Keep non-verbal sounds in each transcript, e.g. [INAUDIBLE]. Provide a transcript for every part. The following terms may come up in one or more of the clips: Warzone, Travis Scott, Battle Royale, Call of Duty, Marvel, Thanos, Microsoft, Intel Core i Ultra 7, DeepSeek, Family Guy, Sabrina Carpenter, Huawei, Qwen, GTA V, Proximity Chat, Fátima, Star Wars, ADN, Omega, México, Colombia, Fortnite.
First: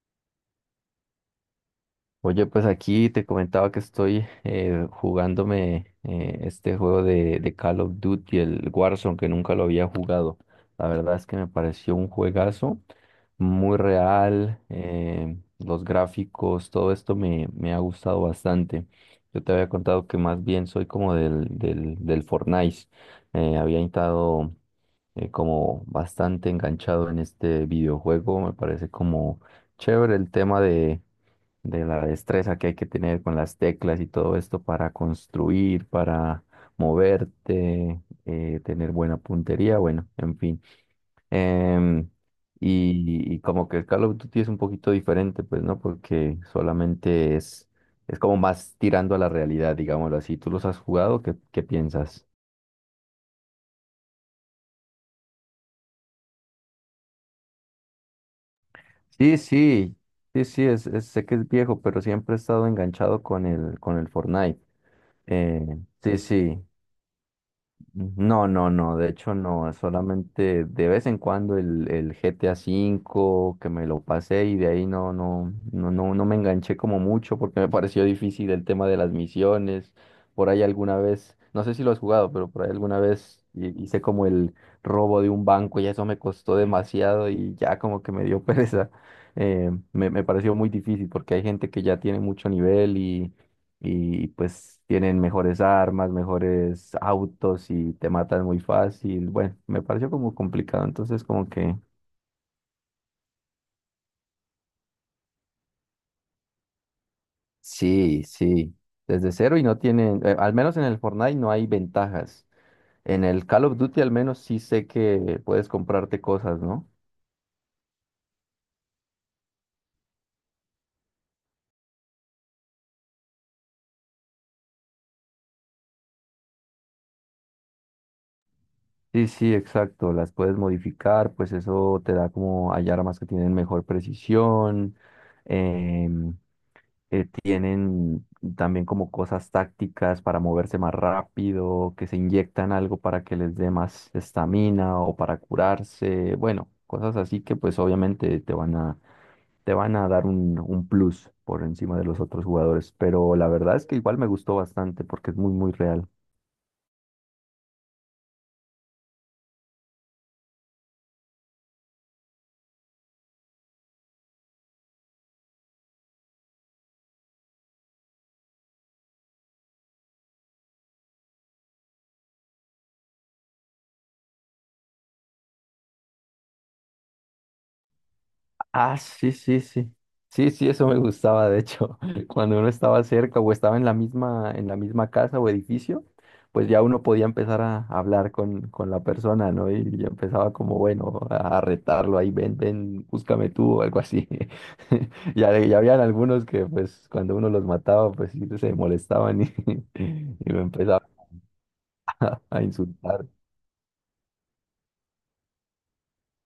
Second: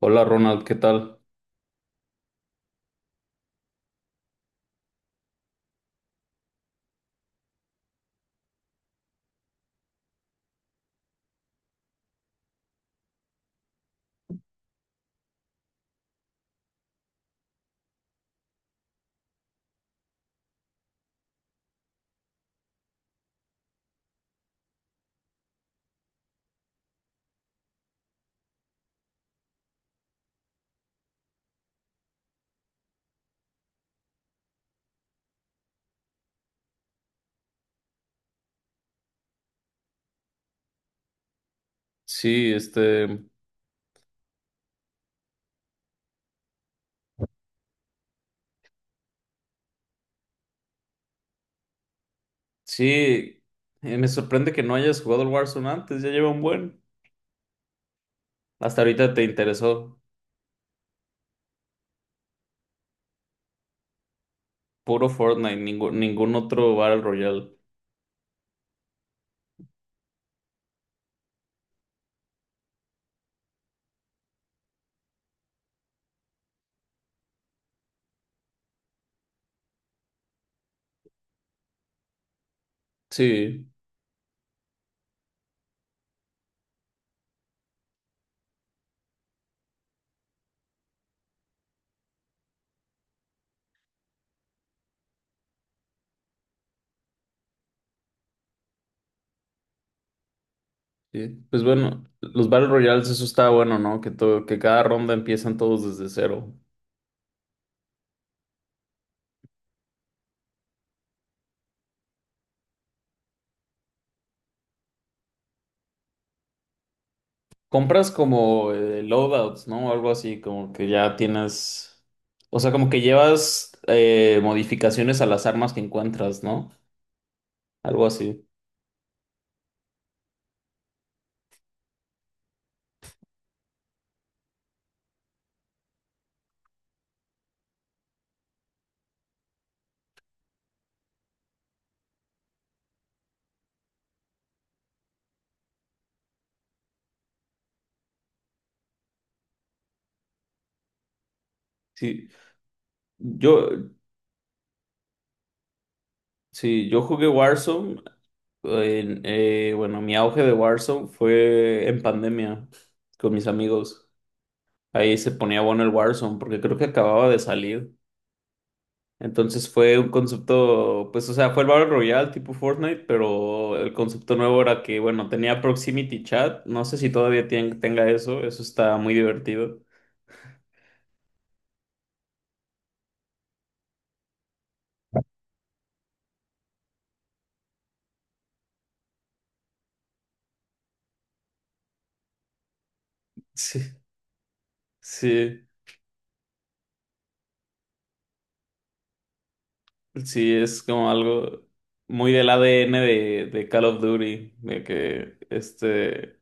Hola Ronald, ¿qué tal? Oye, pues aquí te comentaba que estoy jugándome este juego de Call of Duty, el Warzone, que nunca lo había jugado. La verdad es que me pareció un juegazo, muy real, los gráficos, todo esto me ha gustado bastante. Yo te había contado que más bien soy como del Fortnite. Había estado como bastante enganchado en este videojuego. Me parece como chévere el tema de la destreza que hay que tener con las teclas y todo esto para construir, para moverte, tener buena puntería, bueno, en fin. Em, Sí, este, y como que el Call of Duty es un poquito diferente, pues, ¿no? Porque solamente es como más tirando a la realidad, digámoslo así. ¿Tú los has jugado? ¿Qué piensas? sí, me sorprende que no hayas jugado el Warzone antes, ya lleva un buen. Hasta ahorita te Sí, sí, interesó sí, sí, sé que es viejo, pero siempre he estado enganchado con el Fortnite. puro Fortnite, Eh, sí, ningún sí. otro Battle Royale. No, no, no, de hecho no, solamente de vez en cuando el GTA V que me lo pasé y de ahí no, no, no, no, no me enganché como mucho porque me [LAUGHS] pareció difícil el tema de las misiones. Por ahí alguna vez, no sé si lo has jugado, pero por ahí alguna vez Sí, hice como el robo de un banco y eso me costó demasiado y ya como que me dio [LAUGHS] pereza. Me pareció muy difícil porque hay gente que ya tiene mucho nivel y pues tienen mejores armas, mejores autos y te matan muy fácil. Bueno, me pareció como complicado, entonces sí. como Pues que bueno, los Battle Royales, eso está bueno, ¿no? Que cada ronda empiezan todos desde cero. sí, sí, desde cero y no tienen, al menos en el Fortnite no hay ventajas. En el Call of Duty al menos sí sé que puedes comprarte cosas, ¿no? Compras como loadouts, ¿no? Algo así, como que ya tienes, o sea, como que llevas modificaciones a las armas que encuentras, ¿no? Algo así. Sí, sí, exacto, las puedes modificar, pues eso te da como hay armas que tienen mejor precisión. em, tienen también como cosas tácticas para moverse más rápido, que se inyectan algo para que les dé más estamina o para curarse, bueno, cosas así que pues obviamente te van a dar un plus por encima de los Sí, otros jugadores, pero la yo verdad es que igual me gustó bastante porque es muy, muy real. Sí, yo jugué Warzone. Bueno, mi auge de Warzone fue en pandemia con mis amigos. Ahí se ponía bueno el Warzone porque creo que acababa de salir. Entonces fue un concepto, pues, o sea, fue el Battle Royale tipo Fortnite, pero el concepto nuevo era que, bueno, tenía Proximity Chat. No sé si todavía tien- tenga eso. Eso Ah, está muy sí, sí, divertido. [LAUGHS] sí. Sí, sí, eso me gustaba, de hecho, [LAUGHS] cuando uno estaba cerca o estaba en la misma, casa o edificio, pues ya uno podía empezar a hablar con la persona, ¿no? Y ya empezaba como, bueno, a retarlo ahí, ven, ven, búscame tú o algo Sí, así. [LAUGHS] Ya, sí, ya habían algunos que, pues, cuando uno los mataba, pues sí se molestaban y, [LAUGHS] y sí, lo es empezaba como algo muy [LAUGHS] del a ADN insultar. De Call of Duty, de que este.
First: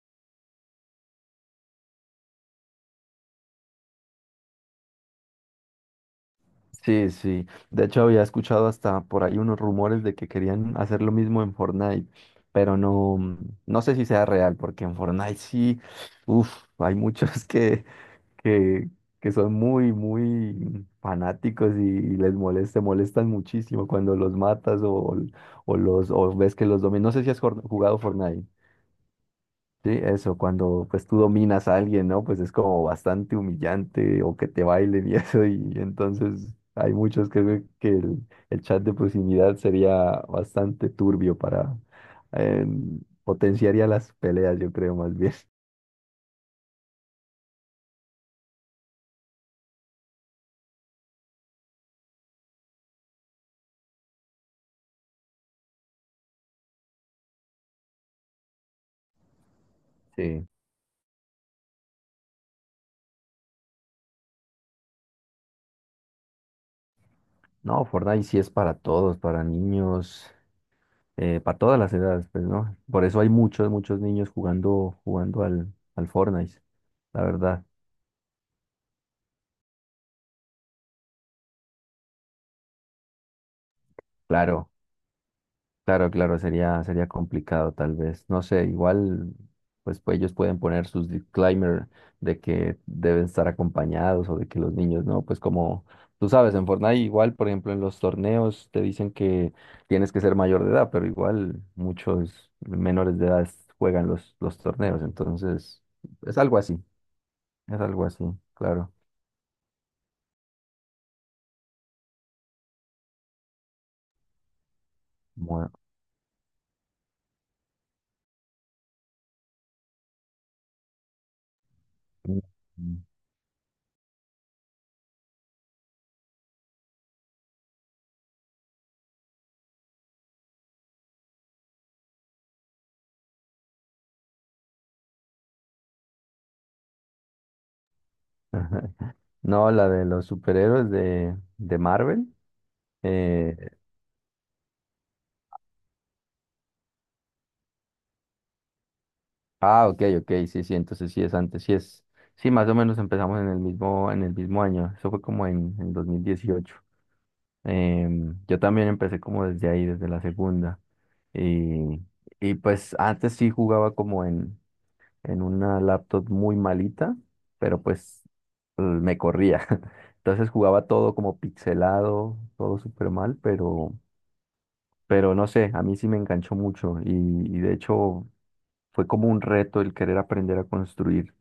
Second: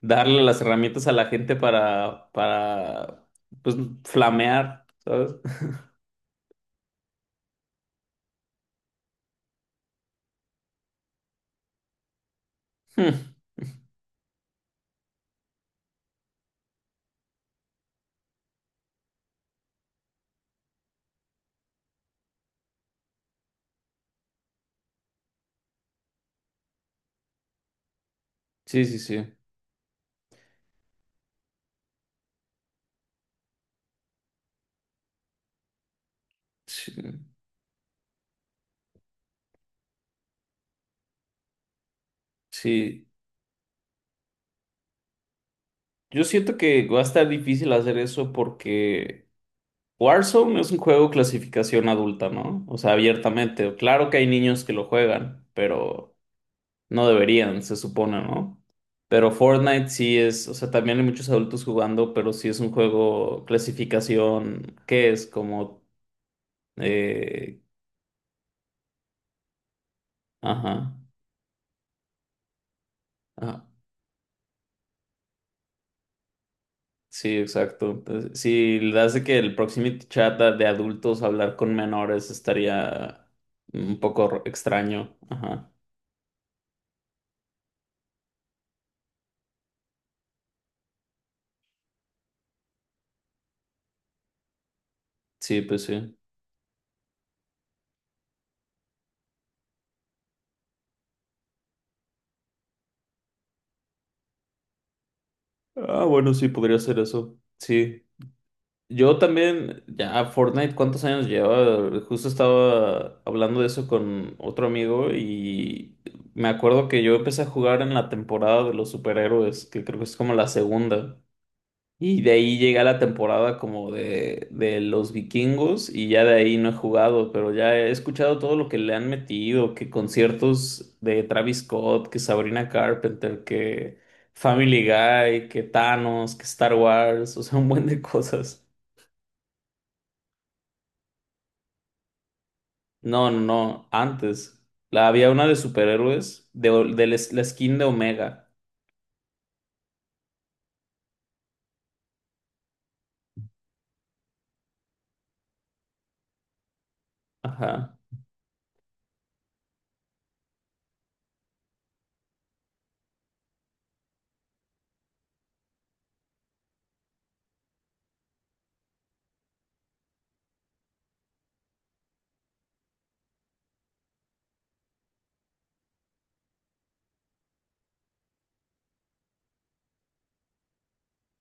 Darle las herramientas a la gente para, pues, flamear, ¿sabes? [LAUGHS] Sí, sí. De hecho, había escuchado hasta por ahí unos rumores de que querían hacer lo mismo en Fortnite, pero Hmm. no, no sé si sea real, porque en Fortnite sí, uff, hay muchos [LAUGHS] que, que son muy, muy fanáticos y les molesta, molestan muchísimo cuando los matas o los o ves que los dominan. No sé si has jugado Fortnite. Sí, sí, sí, Sí, eso, cuando pues tú dominas a alguien, ¿no? Pues es como bastante humillante o que te bailen y [LAUGHS] eso, y entonces hay sí, muchos que creen que el chat de proximidad sería bastante turbio para eh, sí. potenciaría las peleas, yo creo más bien. Yo siento que va a estar difícil hacer eso porque Warzone es un juego clasificación adulta, ¿no? O sea, abiertamente. Claro que hay niños que lo juegan, pero no deberían, se supone, ¿no? Pero Fortnite sí Sí. es, o sea, también hay muchos adultos jugando, pero sí es un juego clasificación, ¿qué es? Como, eh, No, Fortnite sí es para todos, para niños, ajá. Para todas las edades, pues, ¿no? Por eso hay Ah, muchos, muchos niños jugando, jugando al Fortnite, la sí, verdad. exacto. Entonces, si le hace que el proximity chat de adultos hablar con menores estaría un poco Claro, extraño. Ajá. claro, claro, sería complicado tal vez. No sé, igual pues ellos pueden poner sus disclaimer de que deben estar acompañados o de que los niños no, pues Sí, pues como sí. tú sabes, en Fortnite igual, por ejemplo, en los torneos te dicen que tienes que ser mayor de edad, pero igual muchos menores de edad juegan los torneos, entonces Ah, bueno, es sí, algo podría así, ser eso. es Sí. algo así, claro. Yo también, ya Fortnite, ¿cuántos años lleva? Justo estaba hablando de eso con otro amigo Bueno. y me acuerdo que yo empecé a jugar en la temporada de los superhéroes, que creo que es como la segunda. Y de ahí llega la temporada como de los vikingos y ya de ahí no he jugado, pero ya he escuchado todo lo que le han metido, que conciertos de Travis Scott, que Sabrina Carpenter, que Family Guy, que Thanos, que Star Wars, o sea, un buen de cosas. [LAUGHS] No, la de los superhéroes de Marvel. Eh, No, antes. La, había una de superhéroes, de, de la, la skin de Omega. Ah, ok, ok, sí, sí, entonces sí es antes, sí es, sí, más o menos empezamos en el mismo, año, eso fue como en 2018. Ajá. Yo también empecé como desde ahí, desde la segunda. Y, y pues antes sí jugaba como en una laptop muy malita, pero pues me corría. [LAUGHS] Entonces jugaba todo como pixelado, todo súper mal, pero no sé, a mí sí me enganchó mucho y de hecho fue como un reto el querer aprender a construir.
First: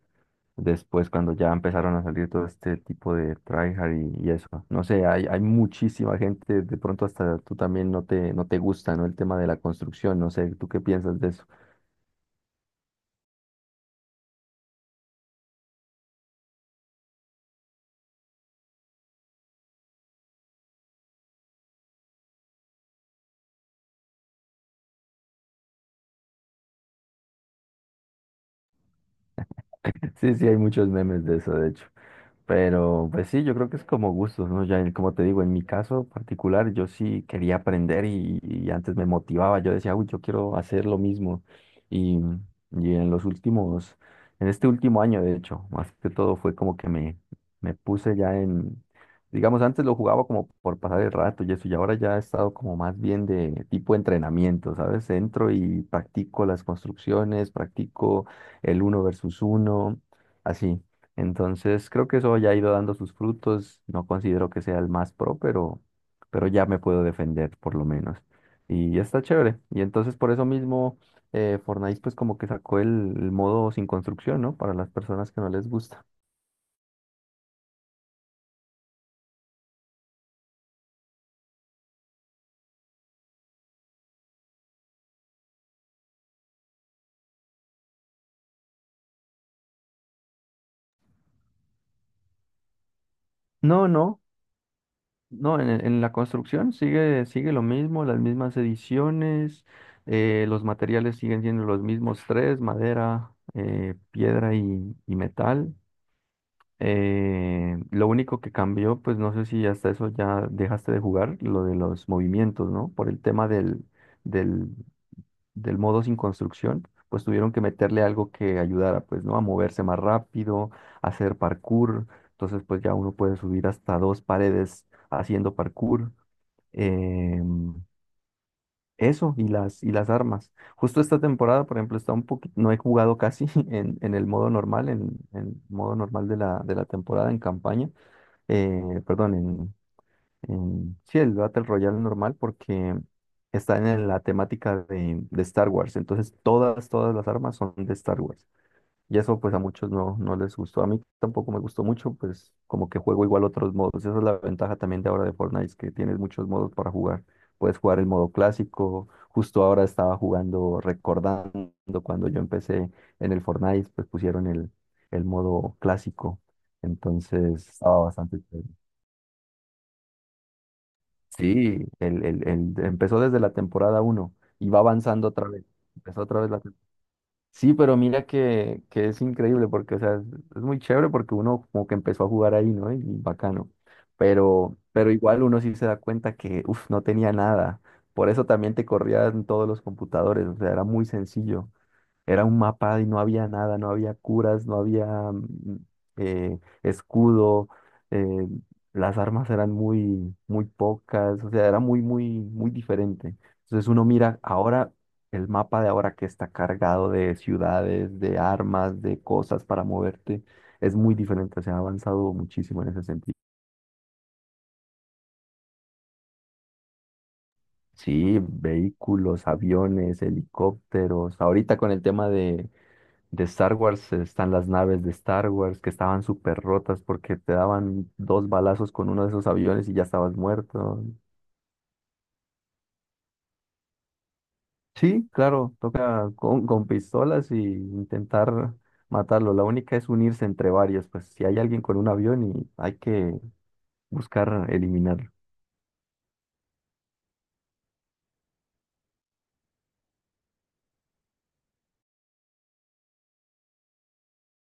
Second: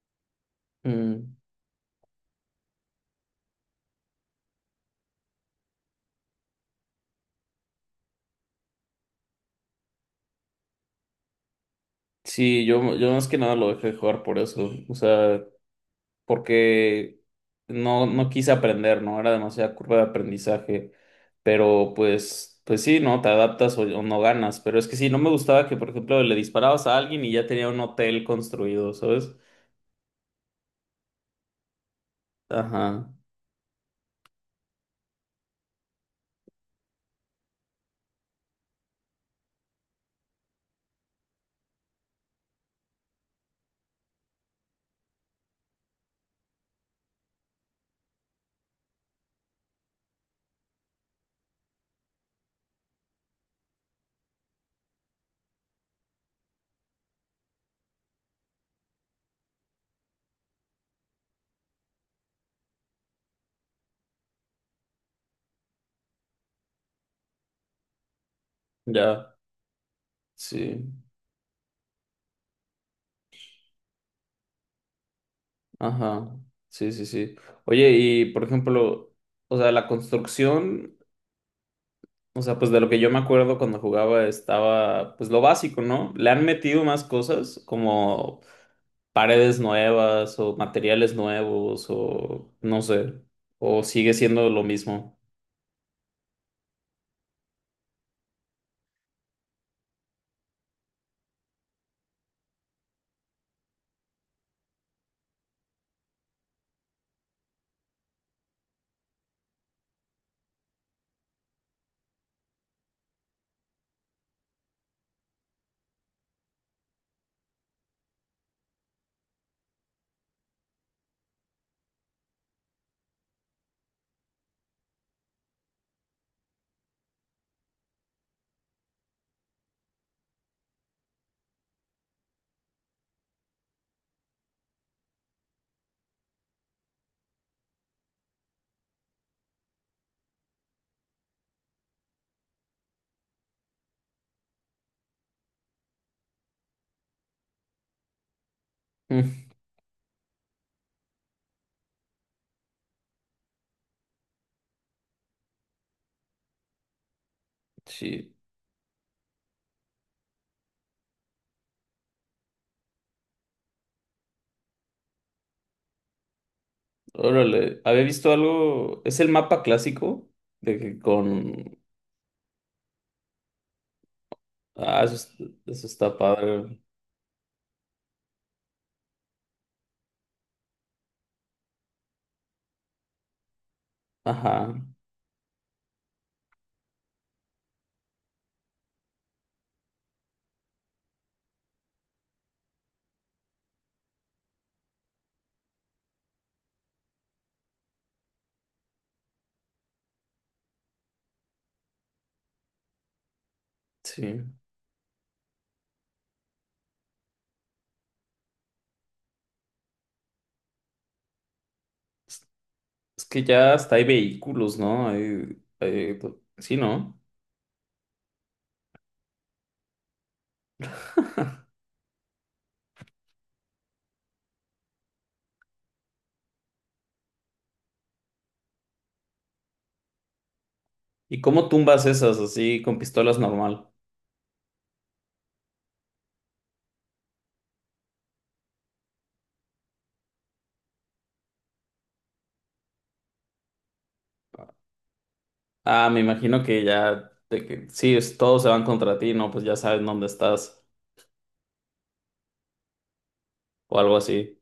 Después, cuando Mm. ya empezaron a salir todo este tipo de tryhard y eso. No sé, hay muchísima gente, de pronto hasta tú también no te gusta, ¿no? El tema de la construcción, no sé, ¿tú qué piensas de eso? Sí, yo más que nada lo dejé de jugar por eso. O sea... porque no, no quise aprender, ¿no? Era demasiada curva de aprendizaje, pero pues, pues sí, ¿no? Te adaptas o no ganas, pero es que sí, no me gustaba que, por ejemplo, le disparabas a alguien y ya tenía un hotel construido, ¿sabes? [LAUGHS] Sí, sí, hay muchos memes de eso, de hecho. Ajá, Pero pues sí, yo creo que es como gustos, ¿no? Ya como te digo, en mi caso particular, yo sí quería aprender y antes me motivaba, yo decía, uy, yo quiero hacer lo mismo. Y, y en los últimos, en este último año, de hecho, más que todo fue como que me puse ya en, digamos, antes lo jugaba como por pasar el rato y eso, y ahora ya he estado como más bien de tipo entrenamiento, ¿sabes? Entro y practico las construcciones, practico el uno versus uno, así. Entonces, creo que eso ya ha ido dando sus frutos. No considero que sea el más pro, pero ya me puedo defender por lo menos. Y ya está ya, chévere. Y entonces por eso sí, mismo Fortnite pues como que sacó el, modo sin construcción, ¿no? Para las personas que no les gusta. ajá, sí, sí, sí. Oye, y por ejemplo, o sea, la construcción, o sea, pues de lo que yo me acuerdo cuando jugaba estaba, pues lo básico, ¿no? Le han metido más cosas como paredes nuevas o materiales nuevos o no sé, o No, sigue no, siendo lo mismo. no, en la construcción sigue lo mismo, las mismas ediciones, los materiales siguen siendo los mismos tres, madera, piedra y metal. Lo único que cambió, pues no sé si hasta eso ya dejaste de jugar, lo de los movimientos, ¿no? Por el tema del, del modo sin construcción, pues tuvieron que meterle algo que ayudara, pues, ¿no? A moverse más rápido, a hacer parkour. Entonces, pues ya uno puede subir hasta dos paredes haciendo parkour. Em, eso y las armas. Justo esta temporada, por ejemplo, está un poquito, no he jugado casi [LAUGHS] en, el modo normal, en, modo normal de la temporada en campaña perdón, sí, el Battle Royale normal porque está en la temática de Star Wars. Entonces todas las armas son de Star Wars. Y Mm, eso pues a muchos no les gustó. A mí tampoco me gustó mucho, pues como que juego igual otros modos. Esa es la ventaja también de ahora de Fortnite, es que tienes muchos modos para jugar. Puedes jugar el modo sí, clásico. Justo ahora estaba jugando, recordando cuando yo empecé en el Fortnite, pues pusieron el, modo clásico. Entonces órale, había estaba visto bastante chévere. algo, es el mapa clásico de que con... Sí, empezó desde la temporada uno y va Ah, eso, avanzando otra vez. eso está Empezó otra vez la padre. sí, pero mira que es increíble porque, o sea, es muy chévere porque uno como que empezó a jugar ahí, ¿no? Y bacano. Pero, Ajá, pero igual uno sí se da cuenta que, uff, no tenía nada. Por eso también te corrían todos los computadores, o sea, era muy sencillo. Era un mapa y no había nada, no había curas, no había eh, escudo, eh, las armas eran muy, muy pocas, o sea, era muy, muy, muy diferente. Entonces uno mira sí. ahora el mapa de ahora que está cargado de ciudades, de armas, de cosas para moverte, es muy diferente, se ha avanzado muchísimo en ese Es sentido. que ya hasta hay vehículos, ¿no? Hay, sí, ¿no? Sí, vehículos, aviones, helicópteros, ahorita con el tema de Star Wars están las naves de Star Wars que estaban súper rotas porque te daban dos balazos con uno de esos aviones y ya estabas muerto. ¿Y cómo tumbas esas así con pistolas normal? Sí, claro, toca con, pistolas y intentar matarlo. La única es unirse entre varios, pues si hay alguien con un avión y hay que buscar eliminarlo. Ah, me imagino que ya, de que, sí, todos se van contra ti, ¿no? Pues ya saben dónde estás o algo así,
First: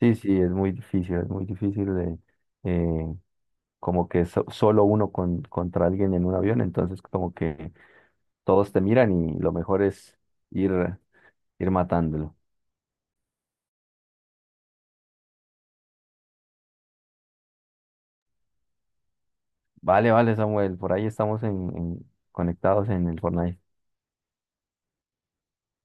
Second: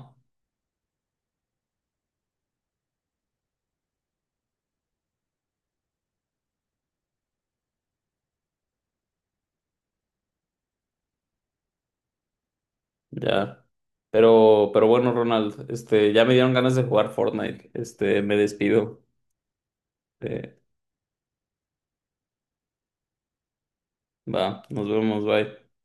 Sí, sí, es muy difícil de eh, como que solo uno contra alguien en un avión, entonces como que todos te miran y lo mejor es ir, ir, matándolo. Ya. Pero bueno, Ronald, este, ya me dieron ganas de jugar Fortnite. Este, me despido. Vale, vale, Eh, Samuel, por ahí estamos conectados en el Fortnite. va, nos vemos, bye.